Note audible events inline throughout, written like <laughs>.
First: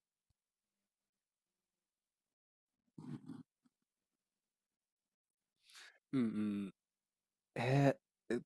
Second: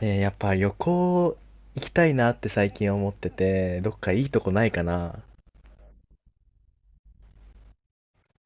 やっぱ旅行行きたいなって最近思ってて、どっかいいとこないかな。うんうん、えー、え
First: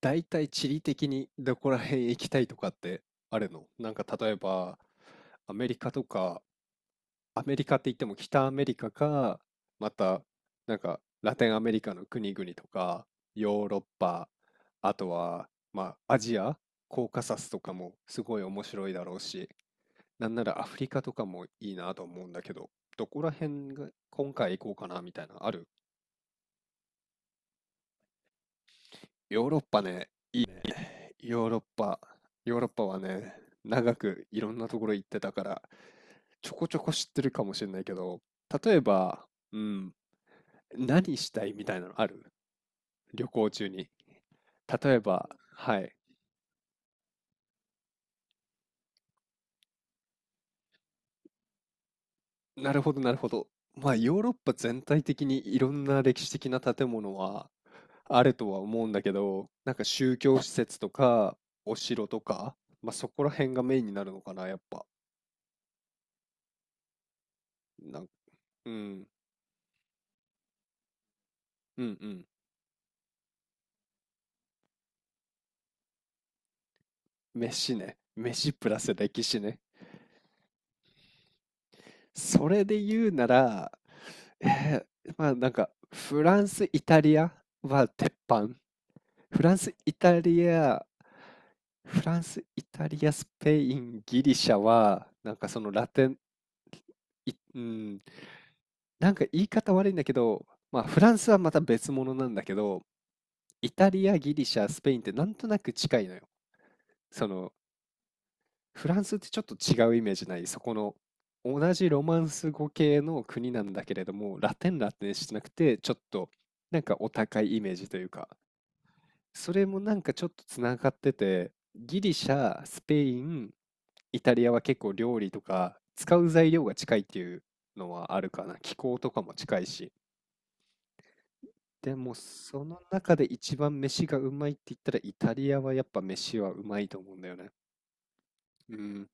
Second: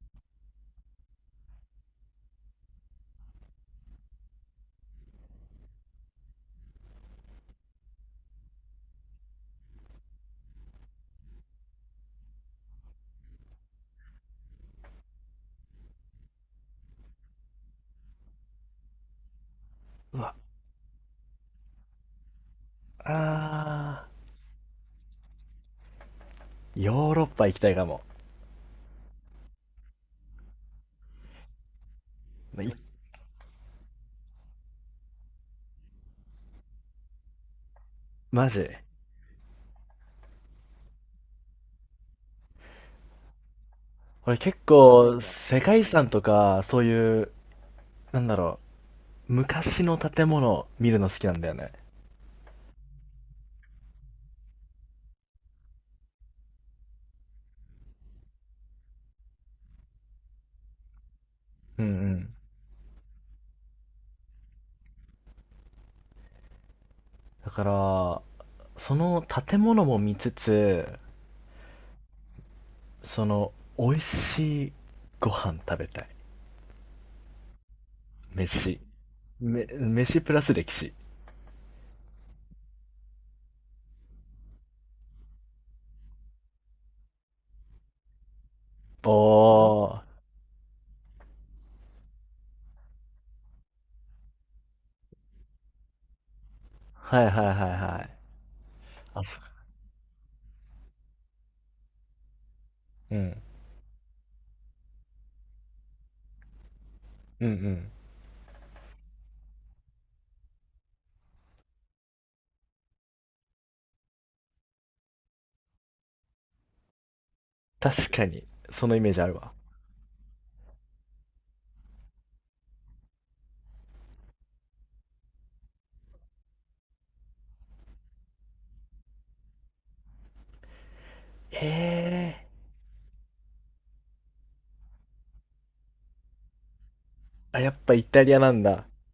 だいたい地理的にどこら辺行きたいとかってあるなんか例えば、アメリカとか、アメリカって言っても北アメリカか、また、なんか、ラテンアメリカの国々とか、ヨーロッパ、あとは、まあ、アジア、コーカサスとかもすごい面白いだろうし、うなわ、んならアフリカとかもいいなと思うんだけど、どこら辺があ今回行こうかなみたいな、ある？ヨーロッパ行きたいかも。ヨーロッパね、ヨーロッパ、ヨーまロッいパはね、長くいろんなところ行ってたから、ちょこちょこ知ってるかもしれないけど、マジ。例えば、うん、何したいみたいなのある、旅行中に。俺結例え構ば、世は界遺い、産とか、そういう、なんだろう、昔の建物見るの好きなんだよね。なるほど、なるほど。まあ、ヨーロッパ全体的にいろんな歴史的な建物はあるとは思うんだけど、なんか宗教施設とか、おうんう城とん。か、まあ、そこら辺がメインになるのかな、やっぱ。だかなんら、うそん、の建物も見つつ、うん、うん。その、美味しいご飯食べたい。飯ね。飯プ飯。ラス歴史ね。飯プラス歴史。それで言うなら、まあなんか、フランス、イタリアは鉄板。フランス、イおー。タリア、フランス、イタリア、スペイン、ギリシャは、なんかそのラテン、はいはいはいうん、はい。なんか言いあ方悪いんだけど、まあフランスはまた別物なんだけど、うん。イタリア、ギリシャ、スペインってなんとなく近いのよ。そうんうの、ん。フランスってちょっと違うイメージない？そこの、同じロマンス語系の国なんだけれども、ラテンラテンしてなくて、ちょっとなんかお高いイメージという確かか、に、そのイメージあるわ。それもなんかちょっとつながってて、ギリシャ、スペイン、イタリアは結構料理とか使う材料が近いっていうのはあるかな。気候とかも近いし。でもええその中で一番飯がうまいって言ったらイタリアはやっぱ飯はうまいと思うんだよね。ー、あ、やっぱイタリアなんうだ。ん。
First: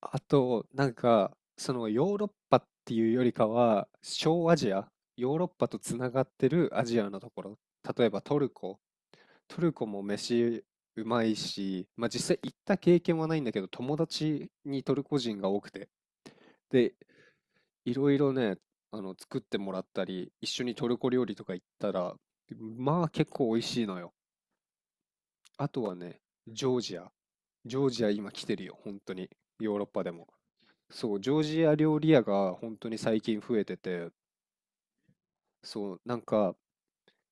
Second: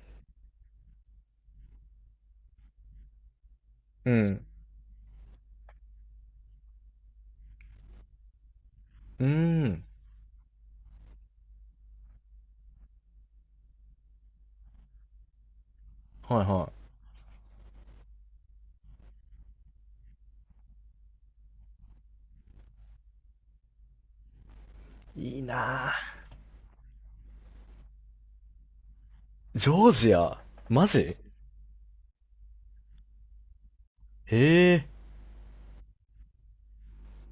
あと、なんか、そのヨーロッパっていうよりかは、うん。小アジア、ヨーロッパとつながってるアジアのところ、例えばトルコ、うートルん。コも飯うまいし、まあ実際行った経験はないんだけど、友達にトルコ人が多くて、はいはで、いろいろね、作ってもらったり、一緒にトルコ料理とか行ったら、まあ結構美味しいのよ。い。いいあとなあ。はね、ジョージア。ジョージア今来てるよ、本当に。ジヨーロッョーパでジも。ア。マそジ。う、ジョージア料理屋が本当に最近増えてて、ええそう、なんか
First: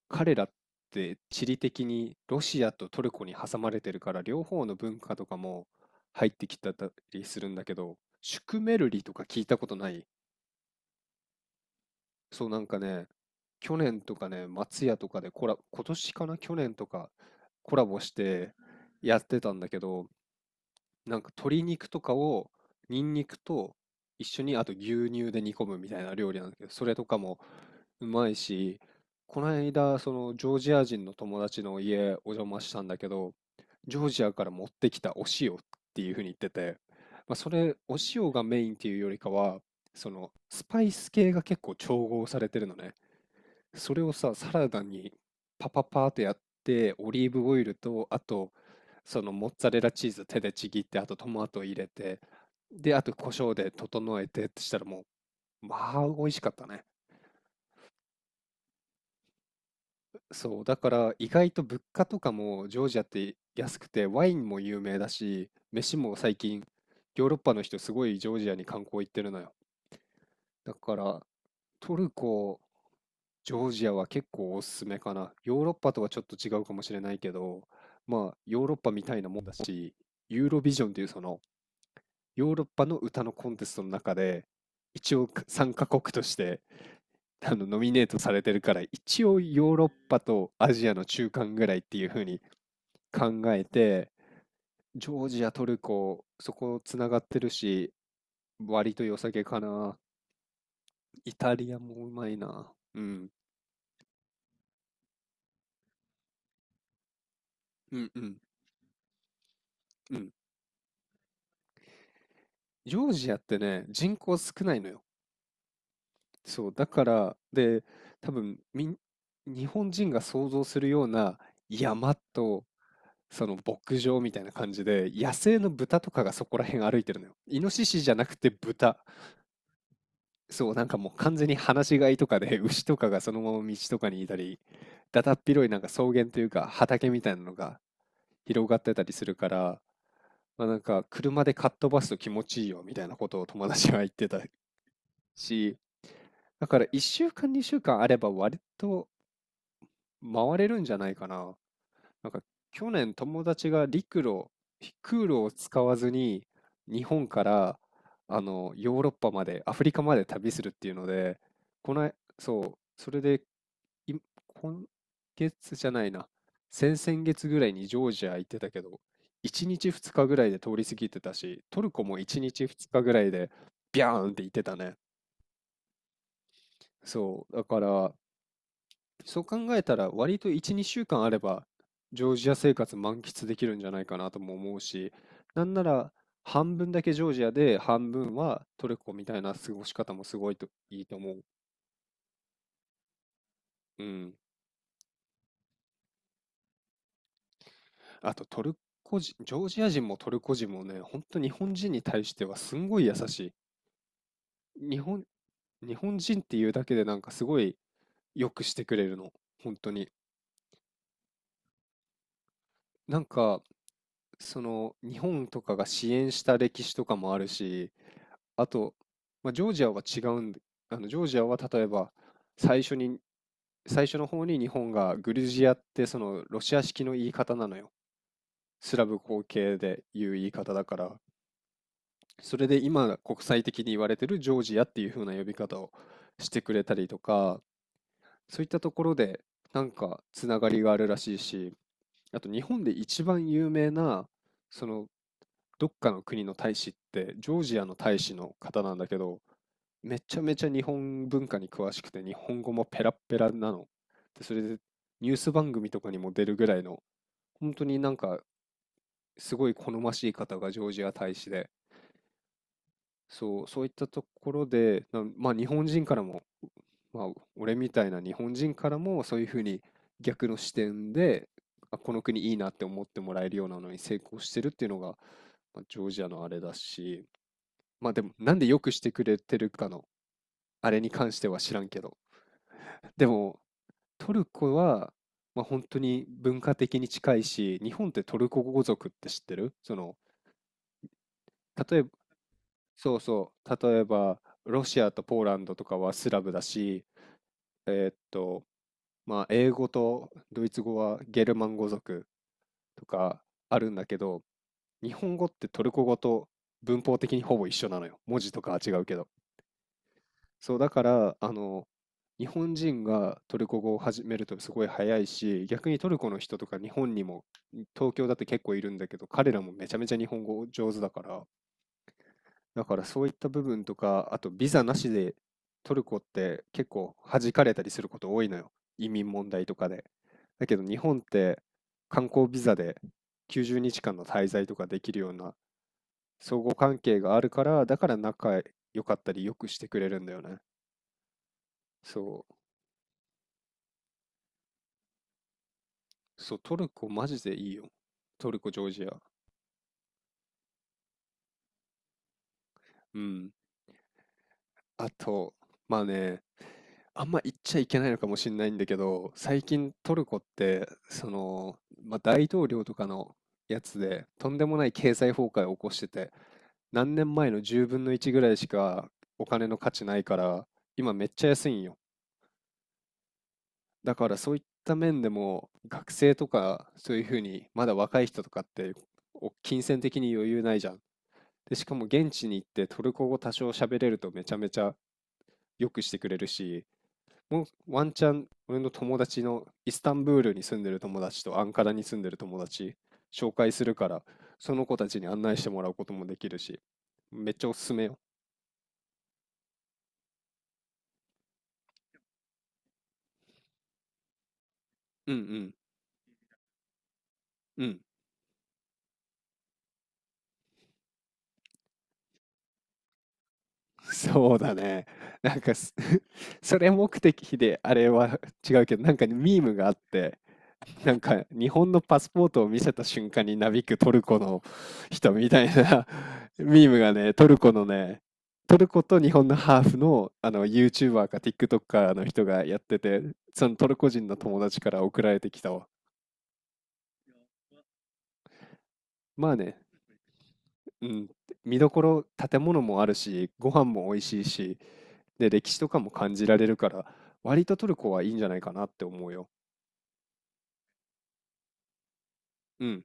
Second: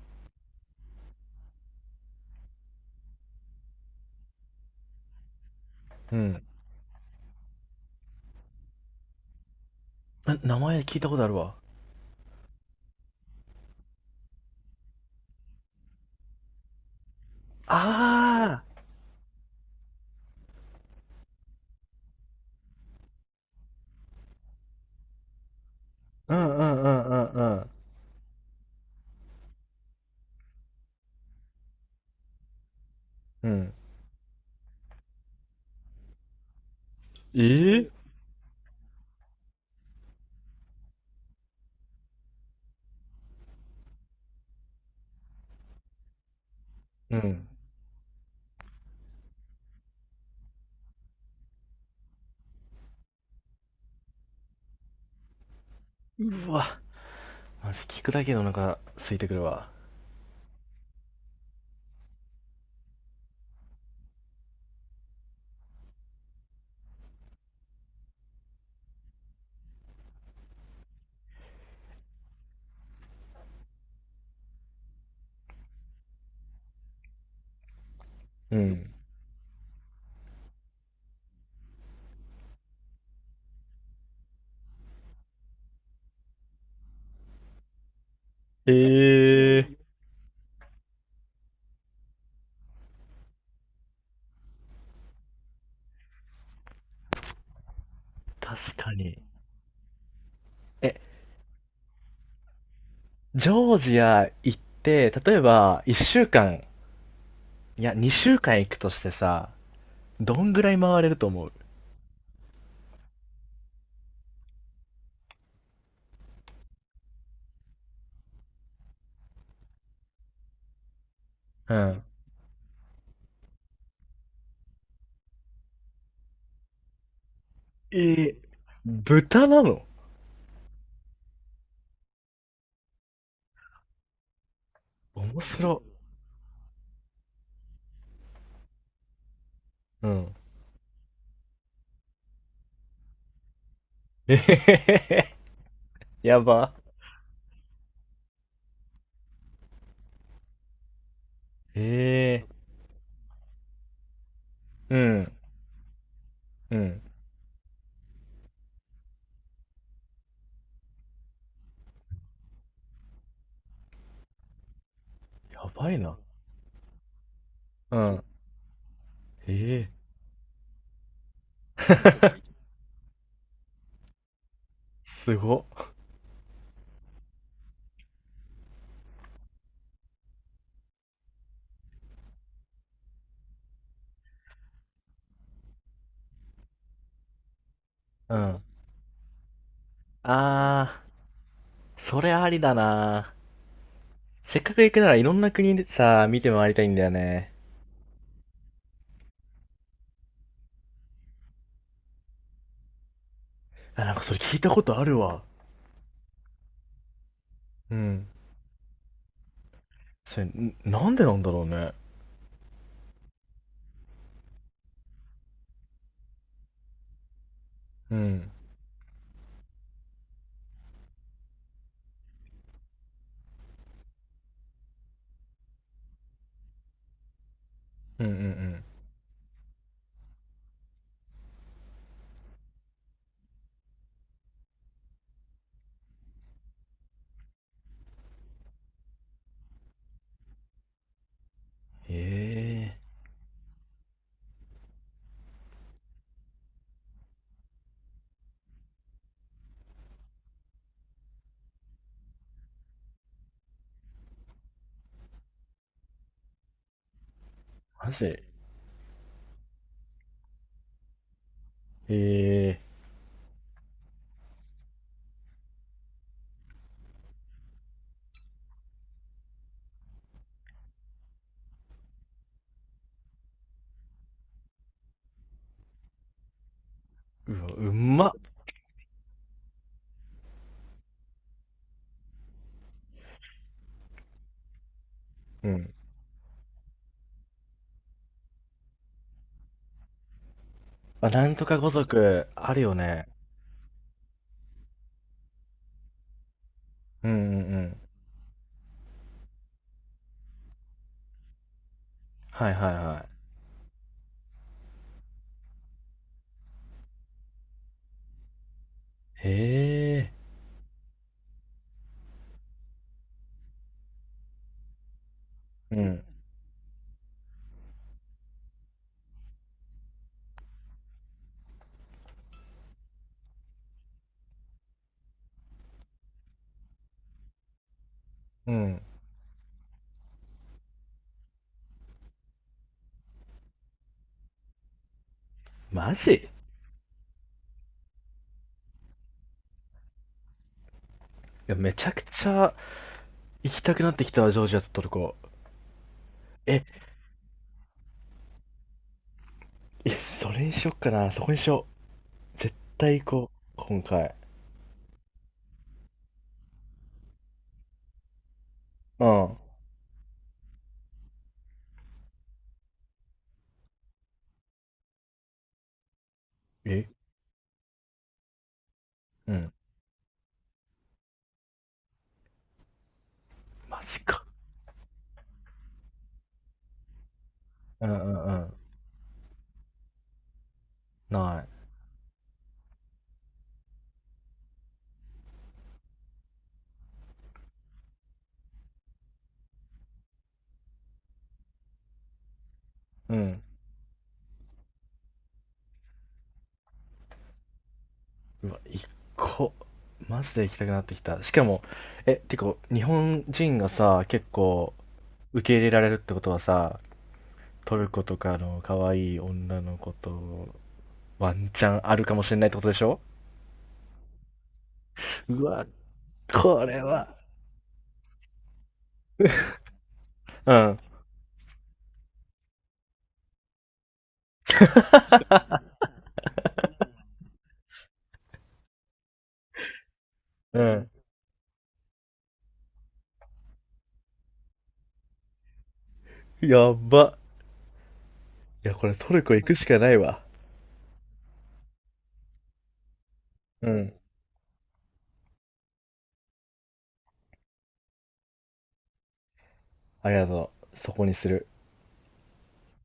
彼らって地理的にロシアとトルコに挟まれてるから、両方の文化とかもう入っん。てきてたりするんだけど、シュクメルリとか聞いたことない？名前聞いたことあるわ。そう、なんかね、去年とかね、松屋とかでコラ、今年かな、去年とかコラボしてあやってたんだけど、なんか鶏肉とかをニンニクと一緒に、あと牛乳で煮込むみたいな料あ、う理なんんだうけど、んそうれんとうかもんうん。うまいし、この間そのジョージア人の友達の家お邪魔したんだけど、うん。ジョージアから持ってきたお塩っていうふうに言ってて、まあ、それええお塩がメインっていうよりかは、そのスパイス系が結構調合されてるのね。それをさ、サラダにパパパーってやって、オうリーん。ブオイルと、あと、そのモッツァレラチーズ手でちぎって、あとトマト入れて、で、あと胡椒で整えてってしたらもう、まあ、美味しうかったわ。ね。マジ聞くだけでお腹空いてくるわ。そう、だから意外と物価とかもジョージアって安くて、ワインも有名だし、飯も最近、ヨーロッパの人すごいジョージアに観光行ってるのよ。だから、トルコ、ジョージアは結構おすすめかな。ヨーロッパとはちょっと違うかもしれないけど、まあうヨーロッパん。みたいなもんだし、ユーロビジョンっていうそのヨーロッパの歌のコンテストの中で、一応参加国として <laughs> ノミネートされてるから、一応ヨーええ。ロッパとアジアの中間ぐらいっていう風に考えて、ジョージア、トルコ、そこつながってるし、確か割とに。良さげかな。え、イタリアもうまいな。うん、ジョージア行って、例えば1週間、いやうん、う2ん、週間行くとしてさ、うん。どんぐらい回れると思う？ジョージアってね、人口少ないのよ。そう、だから、で、多分みん、日本人が想像するようなうん。山と、その牧場みたいな感じで、野生の豚とかがそこら辺歩いてるのよ。イノシえシじゃなー、くて豚。豚なの？そう、なんかもう完全に放し飼いとかで、<laughs> 牛とかがそのまま道とかにいたり、だだ面っ広いな白。んか草原というか畑みたいなのが広がってたりするから、うん。まあ、なんか車でかっ飛ばすと気持ちいいよみたいなことを友達は言って <laughs> えたへへへ。し、やだば。から1週間、2週間あれば割と回れるんじゃないかな。なんかえ去年友達が陸路、えー。う空ん。路を使わずにうん。日本からあのヨーロッパまで、アフリカまで旅するっていうので、この、そう、それでい今や月じばゃいないな。な、先々月ぐらいにうジョーん。ジア行ってたけど、え1え日ー。2日ぐらいで通り過ぎてたし、トルコも1日2日ぐらいでビャーンって行ってたね。すご。そう、だからそう考えたら割と1、2週間あればジョージア生活満喫できるんじゃないかなとも思うし、なんなら半分だけジョージアで半う分ん。はトルコみたいな過ごし方もすごいといあいと思う。それありだな。うん。せっかく行くならいろんな国でさ、見て回りたいんだよね。あとトルコ人、ジョージア人もトルコ人もね、本当日本人に対してはすんごい優しあ、なんかそれ聞いたこい。とあるわ。日本人っていうだけでなんかすごいうん。良くしてくれるの。本当に。それ、なんでなんだろうね。なんか、その日本とかが支援した歴史とかもあるし、うん。あと、まあ、ジョージアは違うんで、あのジョージアは例えば最初に、最初の方に日本がグルジアってそのロシア式の言い方なのよ。うんうんうん。スラブ後継で言う言い方だから、それで今国際的に言われてるジョージアっていう風な呼び方をしてくれたりとか、そういったところでなんかつながりがあるらしいし、あと日本でええ一番有名なその、どっかの国の大使ってジョージアの大使の方なんだけど、めちゃめちゃ日本文化に詳しくて日本語もペラッペラなの。でそれでニュース番組とかにも出るぐらいの本当にー。なマんジ。かえすごい好ましい方がジョージア大使で、えそう、そういったところでな、まあ日本人からも、まあ俺みたいな日本人からもそういうふうに逆の視点で、あ、この国いいなって思ってもらえるようなのに成功してるっていうのが、まあ、ジョージアのあれだし。ー。うわ、うまあでまも、っ。なんでよくしてくれてるかの、あれに関しては知らんけど。でも、トルコは、まあう本ん。当に文化的に近いし、日本ってトルコ語族って知ってる、その、あ、なんとか語例えば、族、あるよそうね。そう、例えば、ロシアとポーランドとかはスラブだし、うんうんうん。と、まあ英語とドイツ語はゲルマン語族はいはいとはい。かあるんだけど、日本語ってトルコ語と文法的にほぼ一緒なのよ。文字とかは違うけど。えそう、だから、あの、日本人がトルコ語を始めるとすごい早いし、逆えにうトルん。コの人とか日本にも、東京だって結構いるんだけど、彼らもめちゃめちゃ日本語上手だから、だからそういった部分とか、あとビザなしでトルコって結構弾かれたりすること多いのうよ。ん。うん。移民問題とかで。だけど日本って観光ビザで90日間の滞在とかできるようなマジ。い相互関係があるから、だから仲良かったりよくしてくれるんだよね。や、めちゃくちそう。ゃ行きたくなってきたわ、ジョージアとトルコ。そう、トルえ、コマジでいいよ。トルコ、ジョージア。いやそれにしよっかな、そこにしよう。絶う対行こん。う、今回。あと、まあね、あんま言っちゃいけないのかもしれないんだけうど、ん、最近トルコって、その、まあ、大統領とかのやつで、とんでもない経済崩壊を起こしてて、え、何年前の10分の1ぐらいしかおう金ん。の価値ないから、今めっちゃ安いんよ。マだジからか。そういった面でも、学生とか、そういうふうに、まだうんう若い人んうとかっん。て、お金銭的に余裕ないじゃん。ない。で、しかも現地に行ってトルコ語多少喋れるとめちゃめちゃ良くしてくれるし、もうワンチャン俺の友達のイスタンブールに住んでる友達とアンカラに住んでる友達う紹ん。介するから、その子たちに案内してもらうこともできるし、めっちゃおすすめよ。うわ、一個、マジで行きたくなってきた。しかも、え、てか、日本人がさ、結構う受けん入れられるってことはさ、うんうトん。ルコとかの可愛い女の子とワンチャンあるかもしれないってことでしょ？ <laughs> そうだね。なんうかわ、す <laughs> そこれれ目は。的であれは違うけど、なんかねミームがあって、うん、なんか日本のパスポートを見せた瞬間になびくトルコの人みたいな <laughs> ミームがね、トルコと日本のハーフの、あの うん。YouTuber か TikToker の人がやってて、そのトルコ人の友達から送られてきたわ。やば。いや、これトルまコあ行くね、しかないわ。うん、見どころ、建物もあるし、ご飯うもん。美味しいし、で、歴史とかも感じられるから、割とトルコはいいんじゃないかなって思うよ。ありがとう。そこにする。うん。